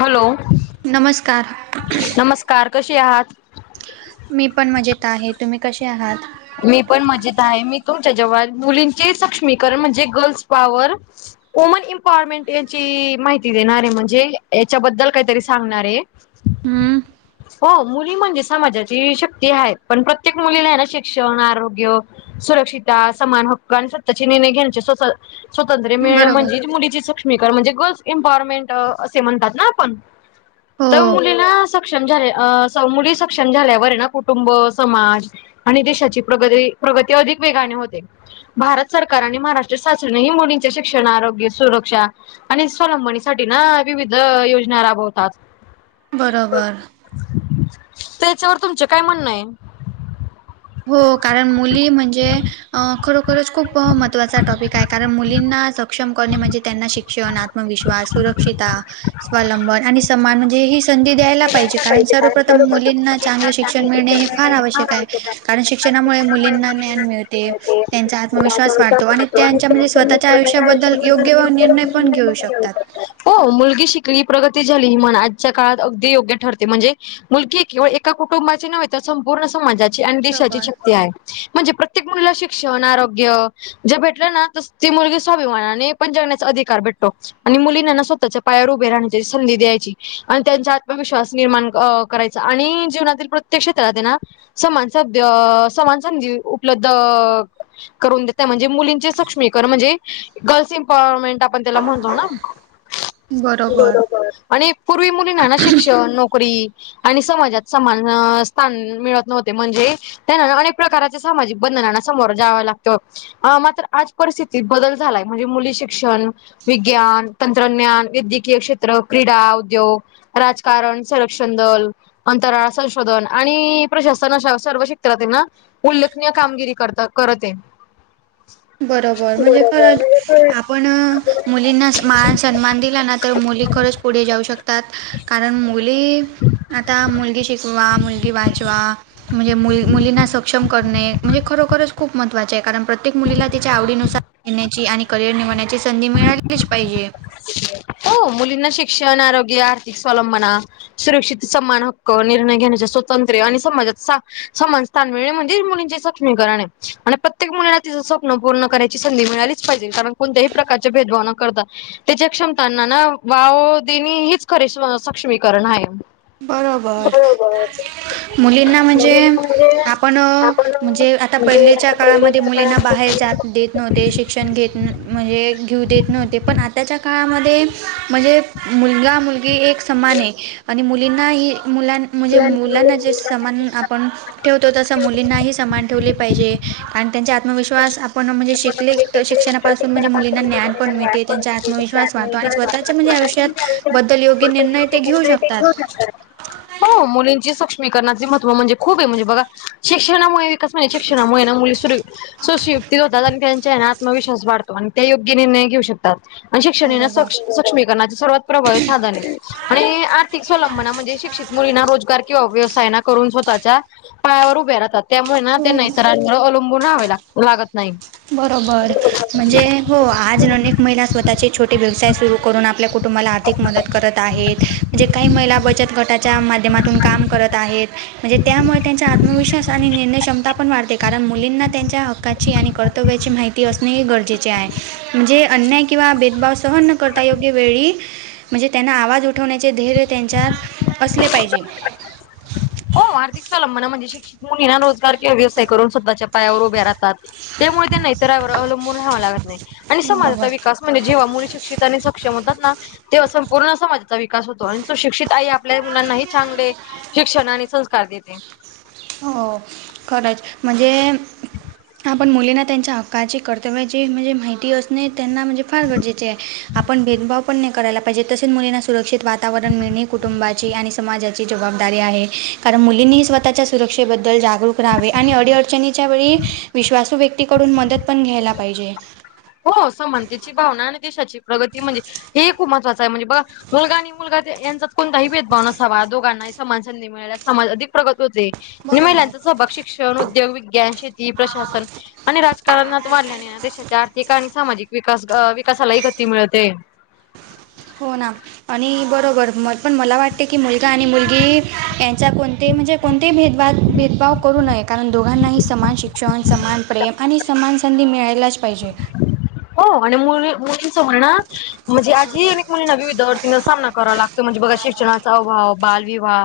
Hello नमस्कार नमस्कार कशे आहात? मी पण मजेत आहे तुम्ही कशे आहात? मी पण मजेत आहे मी तुमच्या जेव्हा मुलींचे सक्ष्मीकरण म्हणजे गर्ल्स पॉवर- वुमन एम्पॉवरमेंट यांची माहिती देणारी म्हणजे याच्याबद्दल काहीतरी सांगणार आहे. हम्म. हो मुली म्हणजे समाजाची शक्ती आहे पण प्रत्येक मुलीला आहे ना शिक क्षण आरोग्य सुरक्षितता समान हक्क आणि स्वतःचे निर्णय घेण्याचे स्वतः स्वातंत्र्य मिळणे बरोबर म्हणजे मुलीची सक्ष मी करण म्हणजे गर्ल्स इम्पाॅवरमेंट असं म्हणतात ना आपण हो तेव्हा मुलींना स क्षम झाल्या अ स मुली सक्षम झाल्यावर ना कुटुंब समाज आणि देशाची प्रगती प्रगती अधिक वेगाने होते भारत सरकार आणि महाराष्ट्र शासननेही मुलींच्या शिक्षण आरोग्य सुरक्षा आणि स्वलंबनीसाठीना विविध योजना राबवतात बरोबर त्याच्यावर तुमचे काय म्हणणं आहे हो कारण मुली म्हणजे अ खरोखरच खूप महत्त्वाचा टॉपिक आहे कारण मुलींना सक्षम करणे म्हणजे त्यांना शिक्षणात आत्मविश्वास सुरक्षिता स्वलंबन आणि सन्मान म्हणजे हिच संधी द्यायला पाहिजे कारण सर्वप्रथम मुलींना चांगले शिक्षण मिळणे हे फार आवश्यक आहे कारण शिक्षणामुळे मुलींना ज्ञान मिळते त्यांचा आत्मविश्वास वाढतो आणि त्यांच्या म्हणजे स्वतःच्या आयुष्याबद्दल योग्य व निर्णय पण घेऊ शकतात हो मुलगी शिकली प्रगती झाली म्हण आजच्या काळात अगदी योग्य ठरते म्हणजे मुलगी केवळ एका कुटुंबाची नव्हे तर संपूर्ण समाजाची देशाची बरोबर शक्ती आहे म्हणजे प्रत्येक मुलीला शिक्षण आरोग्य जे भेटलं ना ती मुलगी स्वाभिमानाने पण जगण्याचा अधिकार भेटतो आणि मुलींना ना स्वतःच्या पायावर उभे राहण्याची एक संधी द्यायची अन त्यांचा आत्मविश्वास निर्माण अ करायचा आणि जीवनातील प्रत्येक क्षेत्रात हे ना समान सब्ध समान संधी उपलब्ध करून देेत म्हणजे मुलींचे सक्ष्मीकरण म्हणजे गर्ल्स इम्पॉवरमेंट आपण त्याला म्हणतो ना बरोबर आणि पूर्वी मुलीना आहे ना शिक्षण नोकरी आणि समाजात समान स्थान मिळत नव्हते म्हणजे त्याना जवा अनेक प्रकारच्या सामाजिक बंधनांना सामोरं जावं लागतं अ मात्र आज परिस्थितीत बदल झालाय म्हणजे मुली शिक्षण विज्ञान, तंत्रज्ञान, वैद्यकीय क्षेत्र, क्रीडा, उद्योग राजकारण संरक्षण दल अंतराळ संशोधन आणि प्रशासन अशा सर्व क्षेत्रात आहे ना उल्लेखनीय कामगिरी करता करत आहे. बरोबर म्हणजे खरं आपण मुलींना मान सन्मान दिला ना तर मुली खरंच पुढे जाऊ शकतात कारण मुली आता मुलगी शिकवा मुलगी वाचवा. म्हणजे मु मुलींना सक्षम करणे म्हणजे खरोखरचं खूप महत्त्वाचे आहे कारण प्रत्येक मुलीला तिच्या आवडीनुसार घेण्याची आणि करिअर निवडण्याची संधी मिळालीच पाहिजे. हो मुलींना शिक्षण, आरोग्य, आर्थिक स्वलंबना सुरक्षित समान हक्क निर्णय घेण्याच्या स्वातंत्र्य आणि समाजात समान समानता म्हणजे मुलींचे सुक्ष्मीकरण आहे आणि प्रत्येक मुलीलचं स्वप्न पूर्ण कराची संधी मिळालीच पाहिजे कारण कोणत्याही प्रकारचे भेदभाव करता. त्याच्या क्षमतांना ना वाव देनी हीच खरी सक्ष्मीकरण आहे. बरोबर मुलींना म्हणजे आपण म्हणजे आता पहिलेच्या काळामध्ये मुलींना बाहेर जात देत नव्हते. ते शिक्षण घेत म्हणजे घेऊ देत नव्हते पण आताच्या काळामध्ये म्हणजे मुलगा मुलगी एक सन्मान आहे आणि मुलीं नाही मुलां म्हणजे मुलांना जे सामान आपण ठेवतो तसं मुलींनाही सामान ठेवले पाहिजे. कारण त्यांचा आत्मविश्वास आपण म्हणजे शिकले शिक्षणापासून म्हणजे मुलींना ज्ञान पण मिळते. त्यांचा आत्मविश्वास वाटतो आणि स्वतःच्या म्हणजे आयुष्यात बद्दल योग्य निर्णय ते घेऊ शकतात. ह हो मुलींची सूक्ष्मी करण्याचे महत्त्व म्हणजे खूप आहे म्हणजे बघा शिक्षणामुळे विकास म्हणे शिक्षणामुळे ना मुली सुर सुशयुक्त होतात आणि त्यांच्या आत्मविश्वास वाढतो आणि ते योग्य निर्णय घेऊ शकतो. शिक्षण हे ना बरोबर सुशमीकरणात सर्वात प्रभावी साधन आहे आणि आर्थिक स्वलंना म्हणजे शित मुलींना रोजगार किंवा व्यवसाय करून स्वतःच्या पायावर उभे राहतात. त्यामुळे ना त्यांना इतरांना वर अवलंबून राहावे लाग लागतं नाही. बरोबर म्हणजे हो आज अनेक महिला स्वतःचे छोटी व्यवसाय सुरू करून आपल्या कुठं कुटुंबाला आर्थिक मदत करत आहेत जे काही महिला बचत गटाच्या माध्यमातून काम करत आहेत म्हणजे त्यामुळे त्यांचा आत्मविश्वास आणि निर्णय क्षमता पण वाढते कारण मुलींना त्यांच्या हक्काची आणि करत हयाची माहिती असणे गरजेचे आहे म्हणजे अन्याय किवा भेदभाव कर योग्य वेळी म्हणजे त्यांना आवाज उठवण्याचे ध्येर्य त्यांच्या असं पाहिजे. हो आर्थिक स्वलंबना म्हणजे शिक्षित मुलींना रोजगार किंवा व्यवसाय करून स्वतःच्या पायावर उभ्या राहतात. त्यामुळे त्यांना इतरावर अवलंबून राहवं लागतं नाही आणि समाजाचा बरोबर विकास म्हणजे जेव्हा मुली शिक्षित आणि सक्षम होतात ना ते संपूर्ण समाजाचा विकास होतो आणि तो शिक्षित आई आपल्या मुलांनाही चांगले शिक्षण आणि संस्कार देते. हो खरंच म्हणजे आपण मुलींना त्यांच्या हक्काची कर्तव्याची माहिती- नाही त्यांना म्हणजे फार गरजेचे आहे आपण भेदभाव पण नाही करायला पाहिजे तसेच मुलींना सुरक्षित वातावरण मिळणे कुटुंबाची आणि समाजाची जबाबदारी आहे. कारण मुलींनीही स्वतःच्या सुरक्षेबद्दल जागरूक राहावे. आणि अडी अडचणीच्या वेळी विश्वासू व्यक्तीकडून मदत पण घ्यायला पाहिजे. हो समानतेची भावना आणि देशाची प्रगती म्हणजे हे ही खूप महत्त्वाच आहे. म्हणजे बघा मुलगा आणि मुलगा यांचाच कोणताही भेदभाव नसावा. दोघांनाही समान संधी समाज अधिक प्रगत होते. आणि बरोबर महिलांचा सहभाग शिक्षण उद्योग विद्यान शेत ती प्रशासन आणि राजकारणात वाढल्याने देशाचे आर्थ र्थिक आणि सामाजिक विकास अ विकासालाही गती मिळते. हो ना आणि बरोबर म पण मला वाटते की, मुलगा आणि मुलगी यांचा कोणतेही म्हणजे कोणतेही भेदभा भेदभाव करू नये. कारण दो दोघांनाही समान शिक्षण, समान प्रेम आणि समान संधी मिळायलाच पाहिजे. हो आणि मुली मुलींच म्हणण म्हणजे आज ही अनेक मुलीना विविध अडचणीना सामना कराव लागतो. म्हणजे बघा शिक्षणाचा अभाव, बालविवाह,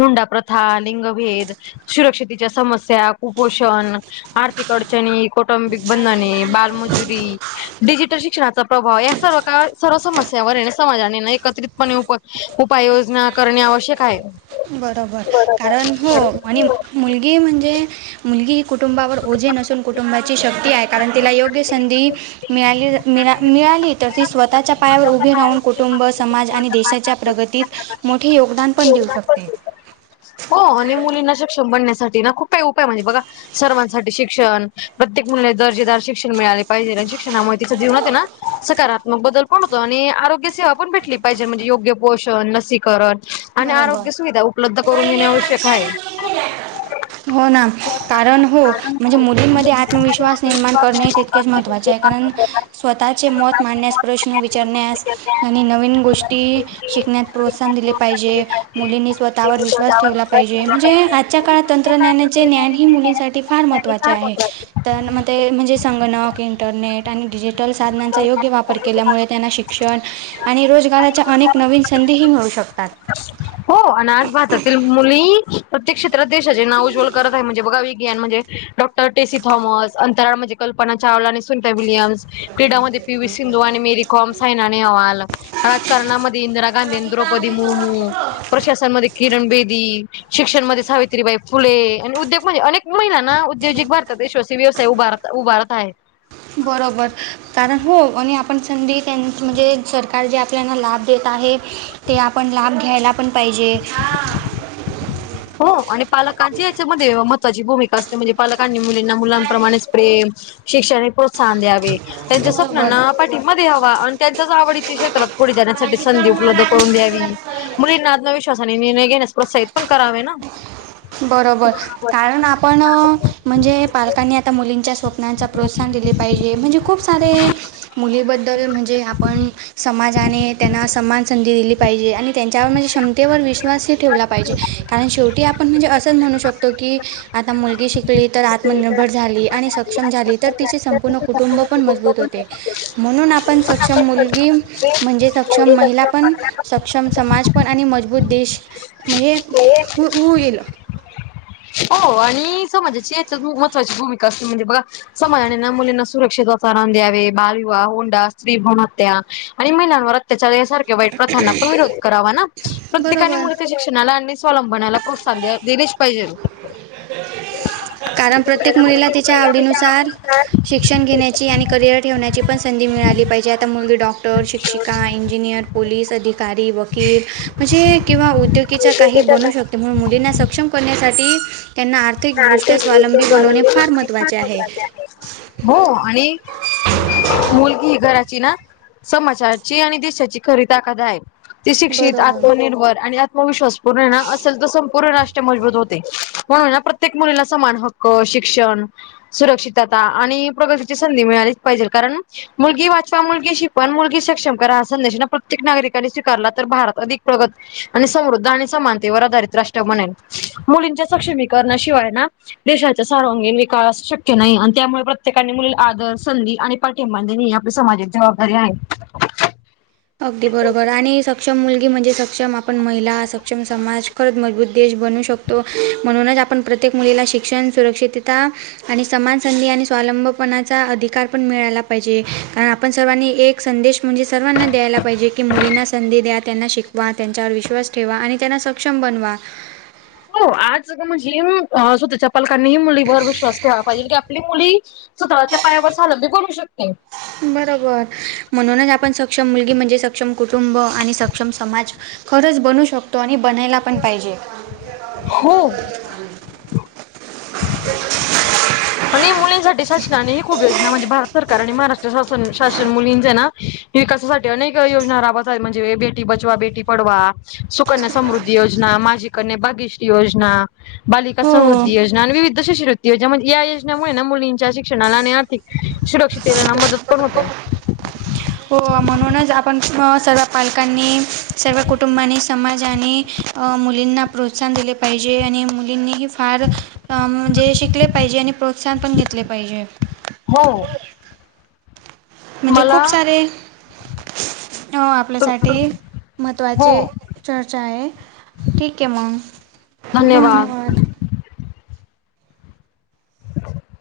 हुंडा प्रथा, लिंगभेद सुरक्षेच्या समस्या, कुपोषण आर्थिक अडचणी, कौटुंबिक बंधने, बालमज जुरी, डिजिटल शिक्षणाचा प्रभाव या सर्व का सर्व समस्यावर समाजाने न एकत्रितपणे उपाययोजना करणे आवश्यक आहे. बरोबर. कारण हो आणि मुलगी म्हणजे मुलगी ही कुटुंबावर ओझे नसून कुटुंबाची शक्ती आहे. कारण तिला योग्य संधी मिळाली मिना मिळाली तर, ती स्वतःच्या पायावर उभी राहून कुटुंब समाज आणि देशाच्या प्रगतीत मोठे योगदान पण देऊ शक हो आणि मुलींना सक्षम बनण्यासाठी ना खूप काही उपाय म्हणजे बघा सर्वांसाठी शिक्षण प्रत्येक मुलीला दर्जेदार शिक्षण मिळाले पाहिजे. आणि शिक्षणामुळे तिच्या जीवनात ये ना, सकारात्मक बदल पण होतो. आणि आरोग्य सेवा पण भेटली पाहिजे. म्हणजे योग्य पोषण, लसीकरण आणि बरोबर आरोग्य सुविधा उपलब्ध करून देणे. आवश्यक हाये. हो ना, कारण हो. म्हणजे मुलींमध्ये आत्मविश्वास निर्माण करणें तितकेच महत्त्वाचे आहे. कारण स्वतः चे मत मांडण्यास, प्रश्न विचारण्यास आणि नवीन गोष्टी शिकण्यात प्रोत्साहन दिले जे. मुलींनी स्वतःवर विश्वास ठेवला पाहिजे. म्हणजे ते आजच्या काळात तंत्रज्ञानचे ज्ञान ही मुलींसाठी फार महत्त्वाचे आहे. तनं म ते म्हणजे संगणक, इंटरनेट आणि डिजिटल साधनांचा योग्य वापर केल्यामुळे त्यांना शिक शिक्षण आणि रोजगाराच्या अनेक नवीन संधीही मिळू शकतात. हो. आणि आज भारतातील मुली प्रत्येक क्षेत्रात देशाचे नाव उज्वल करत आहे. म्हणजे बघा एक [unintelligible] म्हणजे डॉ. टी सी थॉमस, अंतराळ म्हणजे कल्पना चावला आणि सुनीता विलियम्स क्रीडामध्ये पी व्ही सिंधू आणि मेरी कॉम सायना नेहवाला राजकारणामध्ये इंदिरा गांधी, द्रौपदी मुर्मू, प्रशासनमध्ये किरण बेदी शिक्षणमध्ये सावित्रीबाई फुले आणि उद्योग मध्ये अनेक मुलींना ना उद्द्योजिक भारतात [unintelligible] व्यवसाय उभारत उभारत आहे. बरोबर कारण हो. आणि आपण संधी त्यां म्हणजे सरकार जे आपल्याना लाभ देत आहेत ते आपण लाभ घ्यायला पण पाहिजे. हा हो आणि पालकांची याच्यामध्ये महत्त्वाची भूमिका असते. म्हणजे पालकांनी मुलींना मुलांप्रमाणेच प्रेम शिक्षणे प्रोत्साहन द्यावे. त्यांच्या बरोबर स्वप्नांना पाठीबां द्यावा. आणि त्यांच्याच आवडीच्या क्षेत्रात पुढे जाण्यासाठी संधी उपलब्ध करून द्यावी. मुलींना आत्मविश्वा विश्वाने निर्णय घेण्यास प्रोत्साहित पण करावे ना बरोबर कारण आपण म्हणजे पालकांनी आता मुलींच्या स्वप्नांचा प्रोत्साहन दिले पाहिजे, म्हणजे खूप सारे मुलीबद्दल म्हणजे आपण समाजाने त्यांना समान संधी दिली पाहिजे आणि त्यांच्यावर म्हणजे क्षमतेवर विश्वासही ठेवला पाहिजे, कारण शेवटी आप ण, म्हणजे असंच म्हणू शकतो की, आता मुलगी शिकली तर आता आत्मनिर्भर झाली आणि सक्षम झाली, तर तिचे संपूर्ण कुटुंब पण मजबूत होते. म्हणून आपण सक्षम मुलगी म्हणजे सक्षम महिला पण, सक्षम समाज पण आणि मजबूत देश म्हणजे खुप होईल. हो आणि समाजाची याच्या महत्त्वाची भूमिका असते, म्हणजे बघा समाजाने ना मुलींना सुरक्षित वातावरण द्यावे, बाल विवाह, हुंडा, स्त्री-भ्रूण हत्या आणि महिलांवर अत्याचार यासारख्या वाईट प्रथांना पण विरोध करावा ना, प्रत्येकाने बरोबर मुलीच्या शिक्षणाला आणि स्वलंबनाला प्रोत्साहन द्या, दिलेच पाहिजेल. कारण प्रत्येक मुलीला तिच्या आवडी नुसार शिक्षण घेण्याची आणि करिअर ठेवण्याची पण संधी मिळाली पाहिजे, आता मुलगी डॉक्टर, शिक्षिका, इंजिनियर पोलीस, अधिकारी, वकील म्हणजे किंवा उद्योगीच्या काही बनू शक त्यामुळे मुलींना सक्षम करण्यासाठी त्यांना आर्थिकदृष्ट्या स्वावलंबी बनवणे फार महत्त्वाचे आहे.. हो, आणि मुलगी ही घराची ना समाजाची आणि देशाची खरी ताकद आहे. तेी शिक्षित बरोबर आत्मनिर्भर आणि आत्मविश्वास पूर्ण ना असेल तर संपूर्ण राष्ट्र मजबूत होते. म्हणुन ना प्रत्येक मुलीला समान हक्क, शिक्षण सुरक्षितता आणि अं प्रगतीची संधी मिळालीच पाहिजे, कारण मुलगी वाचवा, मुलगी शिकवा अन् मुलगी सक्षम करा हा संदेश ना प्रत्येक नागरिकाने स्वीकारला तर, भारत अधिक प्रगत होईल. आणि समृद्ध आणि समानतेवर आधारित राष्ट्र बनेल, मुलींच्या सक्षमी करणाशिवाय ना देशाचा सर्वांगीण विकास शक्य नाही आणि त्यामुळे प्रत्येकाने मुलीला आदर, संधी आणि पाठिंबा देणे ही आपली समाजिक जबाबदारी आहे. अगदी बरोबर आणि सक्षम मुलगी, म्हणजे सक्षम आपण महिला सक्षम समाज खरंच मजबूत देश बनू शकतो, म्हणूनच आपण प्रत्येक मुलीला शिक्षण सुरक्षितता आणि समान संधी आणि स्वावलंबपणाचा अधिकार पण मिळाला पाहिजे, कारण आपण सर्वांनी एक संदेश म्हणजे सर्वांना द्यायला पाहिजे, की मुलींना संधी द्या, त्यांना शिकवा, त्यांच्यावर विश्वास ठेवा आणि त्यांना सक्षम बनवा. हो आज अगं म्हणजे स्वतःच्या पालकांनी मुलीवर विश्वास ठेवाला पाहिजे की आपली मुली स्वतःच्या पायावर सलांबी बनू शकते. बरोबर म्हणूनच आपण सक्षम मुलगी म्हणजे सक्षम कुटुंब आणि सक्षम समाज खरंच बनू शकतो आणि बनायला पण पाहिजे. हो. आणि मुलींसाठी शासनाने हे खूप योजना म्हणजे भारत सरकार आणि महाराष्ट्र शासन, शासन मुलींचे ना विकासासाठी अनेक योजना राबत आहेत, म्हणजे बेटी बचवा बेटी पढवा. सुकन्या समृद्धी योजना, माझी कन्या भागीश्री योजना बालिका हो. समृद्धी योजना आणि विविध शिष्यवृत्ती योजना म्हणजे या योज ना, त्यामुळं मुलींच्या शिक्षणाला आणि आर्थिक सुरक्षितेला मदत पण होते आओ. हो म्हणूनच आपण सर्व पालकांनी, सर्व कुटुंबांनी समाजानी अं मुलींना प्रोत्साहन दिले पाहिजे आणि मुलींनीही फार. अं म्हणजे शिकले पाहिजे आणि प्रोत्साहन पण घेतले पाहिजे. हो. म्हणजे मला खूप सारे अ आपल्यासाठी हो महत्त्वाचे चर्चा आहे. ठीके मंग. धन्यवाद. [inaudible]